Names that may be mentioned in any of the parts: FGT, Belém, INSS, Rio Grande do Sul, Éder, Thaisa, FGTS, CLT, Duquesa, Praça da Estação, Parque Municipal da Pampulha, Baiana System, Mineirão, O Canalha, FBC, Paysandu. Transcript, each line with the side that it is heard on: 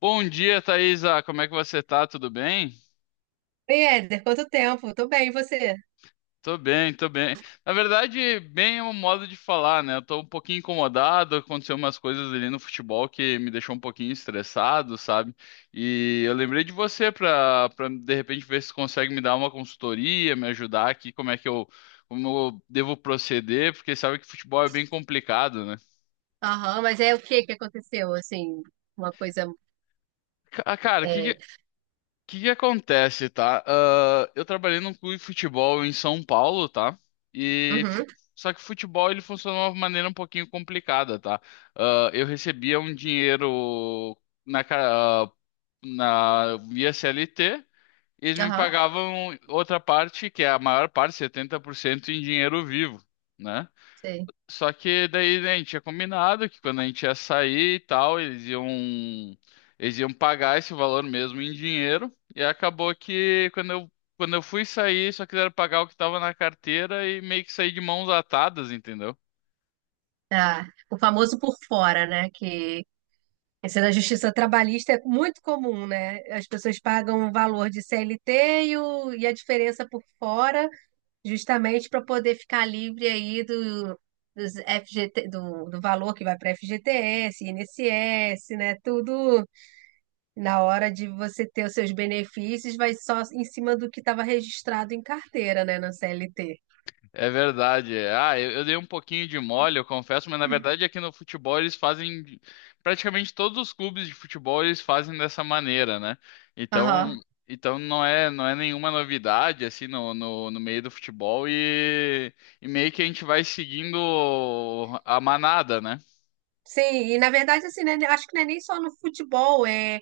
left: Bom dia, Thaisa. Como é que você tá? Tudo bem?
right: Oi, Éder, quanto tempo? Tô bem, e você?
left: Tô bem, tô bem. Na verdade, bem é um modo de falar, né? Eu tô um pouquinho incomodado, aconteceu umas coisas ali no futebol que me deixou um pouquinho estressado, sabe? E eu lembrei de você pra de repente ver se consegue me dar uma consultoria, me ajudar aqui, como é que eu, como eu devo proceder, porque sabe que futebol é bem complicado, né?
right: Aham, mas é o que que aconteceu, assim, uma coisa,
left: Cara,
right: é,
left: O que que acontece, tá? Eu trabalhei num clube de futebol em São Paulo, tá? E fu-
right: uhum,
left: Só que o futebol ele funcionou de uma maneira um pouquinho complicada, tá? Eu recebia um dinheiro na, ca- ah, na via CLT, e eles me
right: aham,
left: pagavam outra parte, que é a maior parte, 70% em dinheiro vivo, né?
right: sei.
left: Só que daí né, a gente tinha combinado que quando a gente ia sair e tal, eles iam pagar esse valor mesmo em dinheiro. E acabou que quando eu fui sair, só quiseram pagar o que estava na carteira e meio que saí de mãos atadas, entendeu?
right: Ah, o famoso por fora, né, que esse da justiça trabalhista é muito comum, né? As pessoas pagam o valor de CLT e a diferença por fora, justamente para poder ficar livre aí dos FGT, do valor que vai para FGTS, INSS, né? Tudo. Na hora de você ter os seus benefícios, vai só em cima do que estava registrado em carteira, né, na CLT.
left: É verdade. Eu dei um pouquinho de mole, eu confesso, mas na verdade aqui no futebol eles fazem. Praticamente todos os clubes de futebol eles fazem dessa maneira, né?
right: Aham.
left: Então, então não é nenhuma novidade, assim, no meio do futebol e meio que a gente vai seguindo a manada, né?
right: Sim, e na verdade, assim, né, acho que não é nem só no futebol, é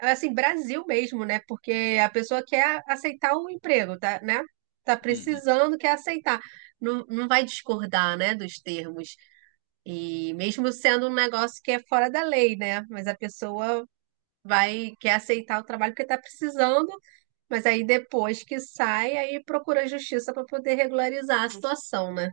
right: assim, Brasil mesmo, né? Porque a pessoa quer aceitar o emprego, tá, né? Tá
left: Hum. Hum.
right: precisando, quer aceitar. Não, não vai discordar, né, dos termos. E mesmo sendo um negócio que é fora da lei, né? Mas a pessoa vai, quer aceitar o trabalho porque tá precisando. Mas aí depois que sai, aí procura a justiça para poder regularizar a situação, né?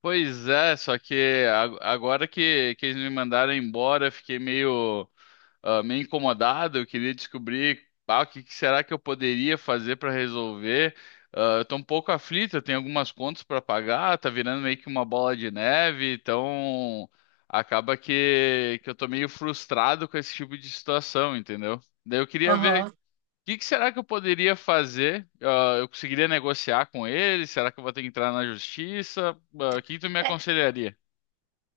left: Pois é, só que agora que eles me mandaram embora, eu fiquei meio. Meio incomodado, eu queria descobrir o que que será que eu poderia fazer para resolver. Eu estou um pouco aflito, eu tenho algumas contas para pagar, tá virando meio que uma bola de neve, então acaba que eu tô meio frustrado com esse tipo de situação, entendeu? Daí eu queria ver o
right: Aham.
left: que que será que eu poderia fazer? Eu conseguiria negociar com ele? Será que eu vou ter que entrar na justiça? O que que tu me
right: É,
left: aconselharia?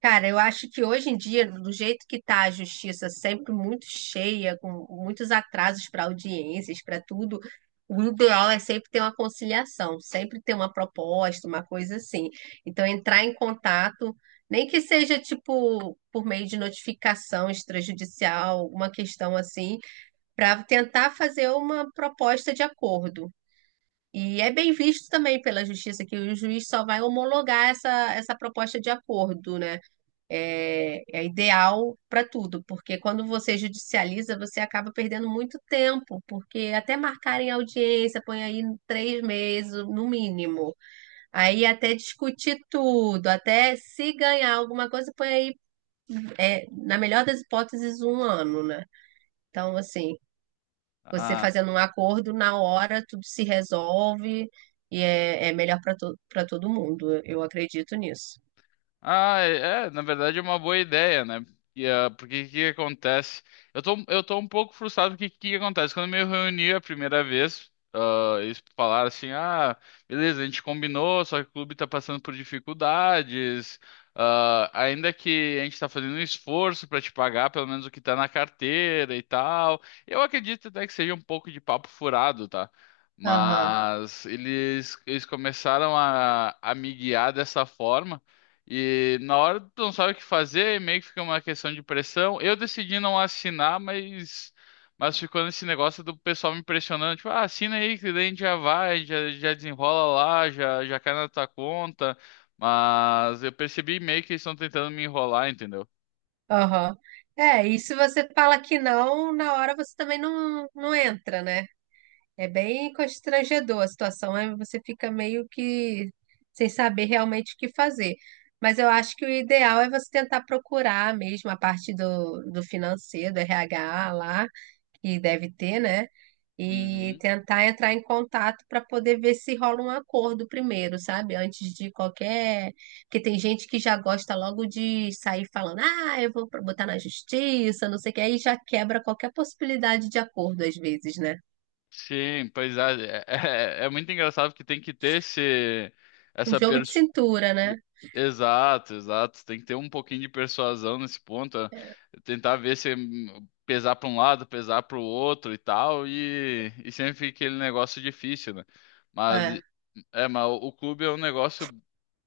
right: cara, eu acho que hoje em dia, do jeito que tá a justiça, sempre muito cheia, com muitos atrasos para audiências, para tudo, o ideal é sempre ter uma conciliação, sempre ter uma proposta, uma coisa assim. Então, entrar em contato, nem que seja tipo por meio de notificação extrajudicial, uma questão assim, para tentar fazer uma proposta de acordo. E é bem visto também pela justiça que o juiz só vai homologar essa proposta de acordo, né? É ideal para tudo, porque quando você judicializa, você acaba perdendo muito tempo, porque até marcarem audiência, põe aí 3 meses no mínimo. Aí até discutir tudo, até se ganhar alguma coisa, põe aí, é, na melhor das hipóteses, um ano, né? Então, assim, você
left: Ah.
right: fazendo um acordo, na hora tudo se resolve e é melhor para todo mundo. Eu acredito nisso.
left: É, é, na verdade é uma boa ideia, né? E, porque o que acontece? Eu tô um pouco frustrado porque o que acontece? Quando eu me reuni a primeira vez, eles falaram assim, beleza, a gente combinou, só que o clube tá passando por dificuldades, ainda que a gente tá fazendo um esforço pra te pagar pelo menos o que tá na carteira e tal. Eu acredito até que seja um pouco de papo furado, tá?
right: Aham,
left: Mas eles começaram a me guiar dessa forma. E na hora tu não sabe o que fazer, meio que fica uma questão de pressão. Eu decidi não assinar, mas ficou nesse negócio do pessoal me pressionando, tipo, ah, assina aí, que daí a gente já vai, já, já desenrola lá, já, já cai na tua conta. Mas eu percebi meio que eles estão tentando me enrolar, entendeu?
right: aham. É, e se você fala que não, na hora você também não entra, né? É bem constrangedor a situação, né? Você fica meio que sem saber realmente o que fazer. Mas eu acho que o ideal é você tentar procurar mesmo a parte do financeiro, do RH lá, que deve ter, né? E
left: Uhum.
right: tentar entrar em contato para poder ver se rola um acordo primeiro, sabe? Antes de qualquer. Porque tem gente que já gosta logo de sair falando, ah, eu vou botar na justiça, não sei o que, aí já quebra qualquer possibilidade de acordo às vezes, né?
left: Sim, pois é, é muito engraçado porque tem que ter esse,
right: Um
left: essa
right: jogo de cintura, né?
left: exato, exato. Tem que ter um pouquinho de persuasão nesse ponto,
right: É.
left: tentar ver se pesar para um lado, pesar para o outro e tal, e sempre fica aquele negócio difícil, né? Mas
right: É.
left: é, mas o clube é um negócio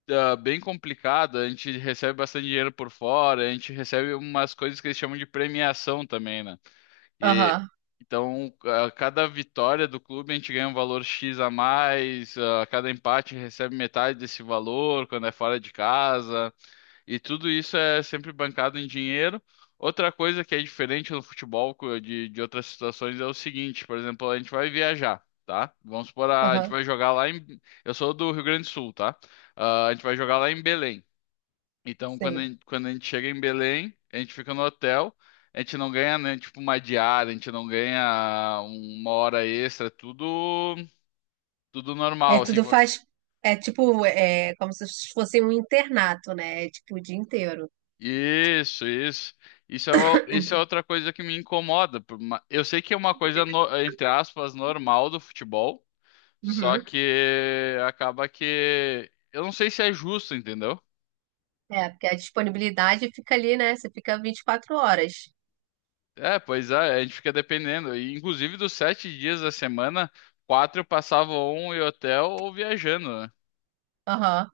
left: bem complicado. A gente recebe bastante dinheiro por fora, a gente recebe umas coisas que eles chamam de premiação também, né? E,
right: Aham,
left: então, a cada vitória do clube, a gente ganha um valor X a mais, a cada empate recebe metade desse valor quando é fora de casa, e tudo isso é sempre bancado em dinheiro. Outra coisa que é diferente no futebol de outras situações é o seguinte, por exemplo, a gente vai viajar, tá? Vamos supor, a gente
right: aham,
left: vai jogar lá em... Eu sou do Rio Grande do Sul, tá? A gente vai jogar lá em Belém. Então,
right: sei.
left: quando a gente chega em Belém, a gente fica no hotel, a gente não ganha, né, tipo, uma diária, a gente não ganha uma hora extra, tudo, tudo
right: É,
left: normal, assim.
right: tudo faz. É tipo, é como se fosse um internato, né? É tipo o dia inteiro.
left: Isso, isso. Isso é, isso é outra coisa que me incomoda. Eu sei que é uma coisa, entre aspas, normal do futebol, só
right: Uhum.
left: que acaba que... Eu não sei se é justo, entendeu?
right: É, porque a disponibilidade fica ali, né? Você fica 24 horas.
left: É, pois é, a gente fica dependendo. E, inclusive, dos sete dias da semana, quatro passavam um em hotel ou viajando, né?
right: Aham.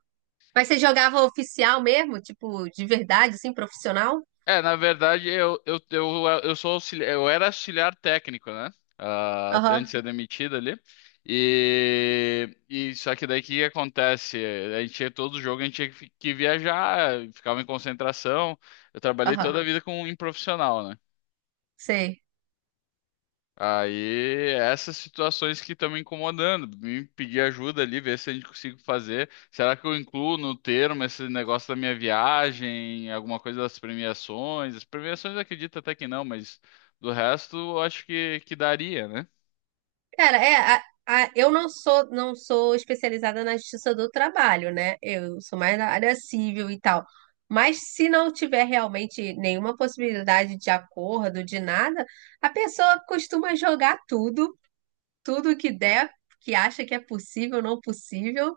right: Mas você jogava oficial mesmo? Tipo, de verdade, assim, profissional?
left: É, na verdade, eu sou auxiliar, eu era auxiliar técnico, né? Antes
right: Aham,
left: de ser demitido ali. E só que daí o que que acontece? A gente tinha todo jogo, a gente tinha que, que viajar, ficava em concentração. Eu trabalhei
right: aham,
left: toda a vida com um profissional, né?
right: sei.
left: Aí, essas situações que estão me incomodando, me pedir ajuda ali, ver se a gente consigo fazer. Será que eu incluo no termo esse negócio da minha viagem, alguma coisa das premiações? As premiações eu acredito até que não, mas do resto eu acho que daria, né?
right: Cara, é, eu não sou especializada na justiça do trabalho, né? Eu sou mais na área civil e tal. Mas se não tiver realmente nenhuma possibilidade de acordo, de nada, a pessoa costuma jogar tudo, tudo que der, que acha que é possível, não possível,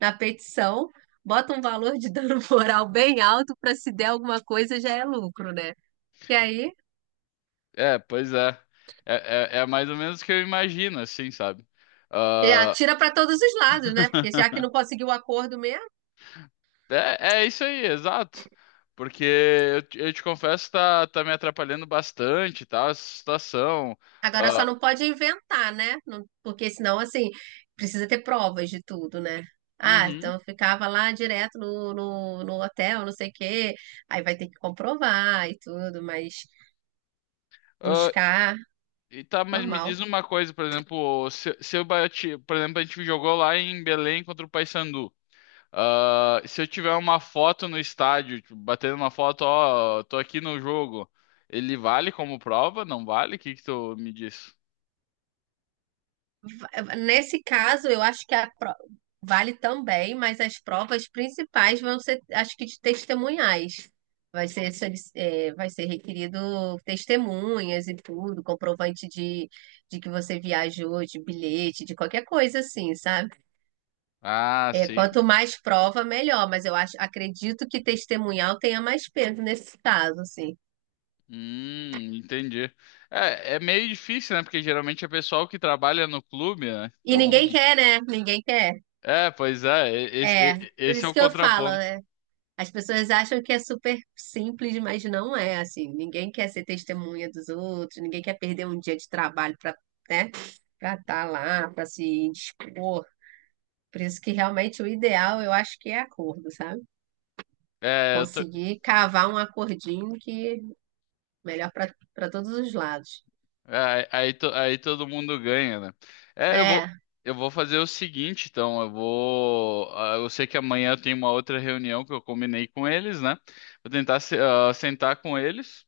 right: na petição, bota um valor de dano moral bem alto para se der alguma coisa já é lucro, né? E aí,
left: É, pois é. É, mais ou menos o que eu imagino, assim, sabe?
right: é,
left: Ah.
right: atira para todos os lados, né? Porque já que não conseguiu o acordo mesmo.
left: É, é isso aí, exato. Porque eu te confesso, tá, tá me atrapalhando bastante, tá? Essa situação.
right: Agora só
left: Ah.
right: não pode inventar, né? Porque senão, assim, precisa ter provas de tudo, né? Ah,
left: Uhum.
right: então eu ficava lá direto no hotel, não sei o quê. Aí vai ter que comprovar e tudo, mas
left: Ah,
right: buscar,
left: e tá, mas me
right: normal.
left: diz uma coisa, por exemplo, se eu bati, por exemplo, a gente jogou lá em Belém contra o Paysandu. Se eu tiver uma foto no estádio, tipo, batendo uma foto, ó, tô aqui no jogo, ele vale como prova? Não vale? O que que tu me diz?
right: Nesse caso, eu acho que vale também, mas as provas principais vão ser, acho que de testemunhais. Vai ser requerido testemunhas e tudo, comprovante de que você viajou, de bilhete, de qualquer coisa assim, sabe?
left: Ah,
right: É,
left: sim.
right: quanto mais prova, melhor, mas eu acho, acredito que testemunhal tenha mais peso nesse caso, assim.
left: Entendi. É, é meio difícil, né? Porque geralmente é pessoal que trabalha no clube, né?
right: E
left: Então,
right: ninguém quer, né? Ninguém quer.
left: é, pois é, esse,
right: É, por
left: esse é
right: isso
left: o
right: que eu falo,
left: contraponto.
right: né? As pessoas acham que é super simples, mas não é assim. Ninguém quer ser testemunha dos outros, ninguém quer perder um dia de trabalho para, né, para estar lá, para se indispor. Por isso que realmente o ideal eu acho que é acordo, sabe?
left: É, eu tô-
right: Conseguir cavar um acordinho que é melhor para todos os lados.
left: é, aí, aí todo mundo ganha, né? É,
right: É,
left: eu vou fazer o seguinte, então, eu vou, ah, eu sei que amanhã eu tenho uma outra reunião que eu combinei com eles, né? Vou tentar sentar com eles,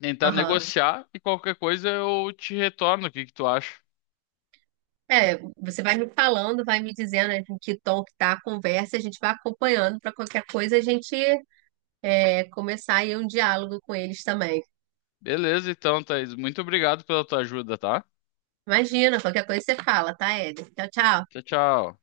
left: tentar
right: aham.
left: negociar e qualquer coisa eu te retorno. O que que tu acha?
right: É, você vai me falando, vai me dizendo em que tom que tá a conversa, a gente vai acompanhando para qualquer coisa a gente é, começar aí um diálogo com eles também.
left: Beleza, então, Thaís, muito obrigado pela tua ajuda, tá?
right: Imagina, qualquer coisa você fala, tá, Éder? Tchau, tchau.
left: Tchau, tchau.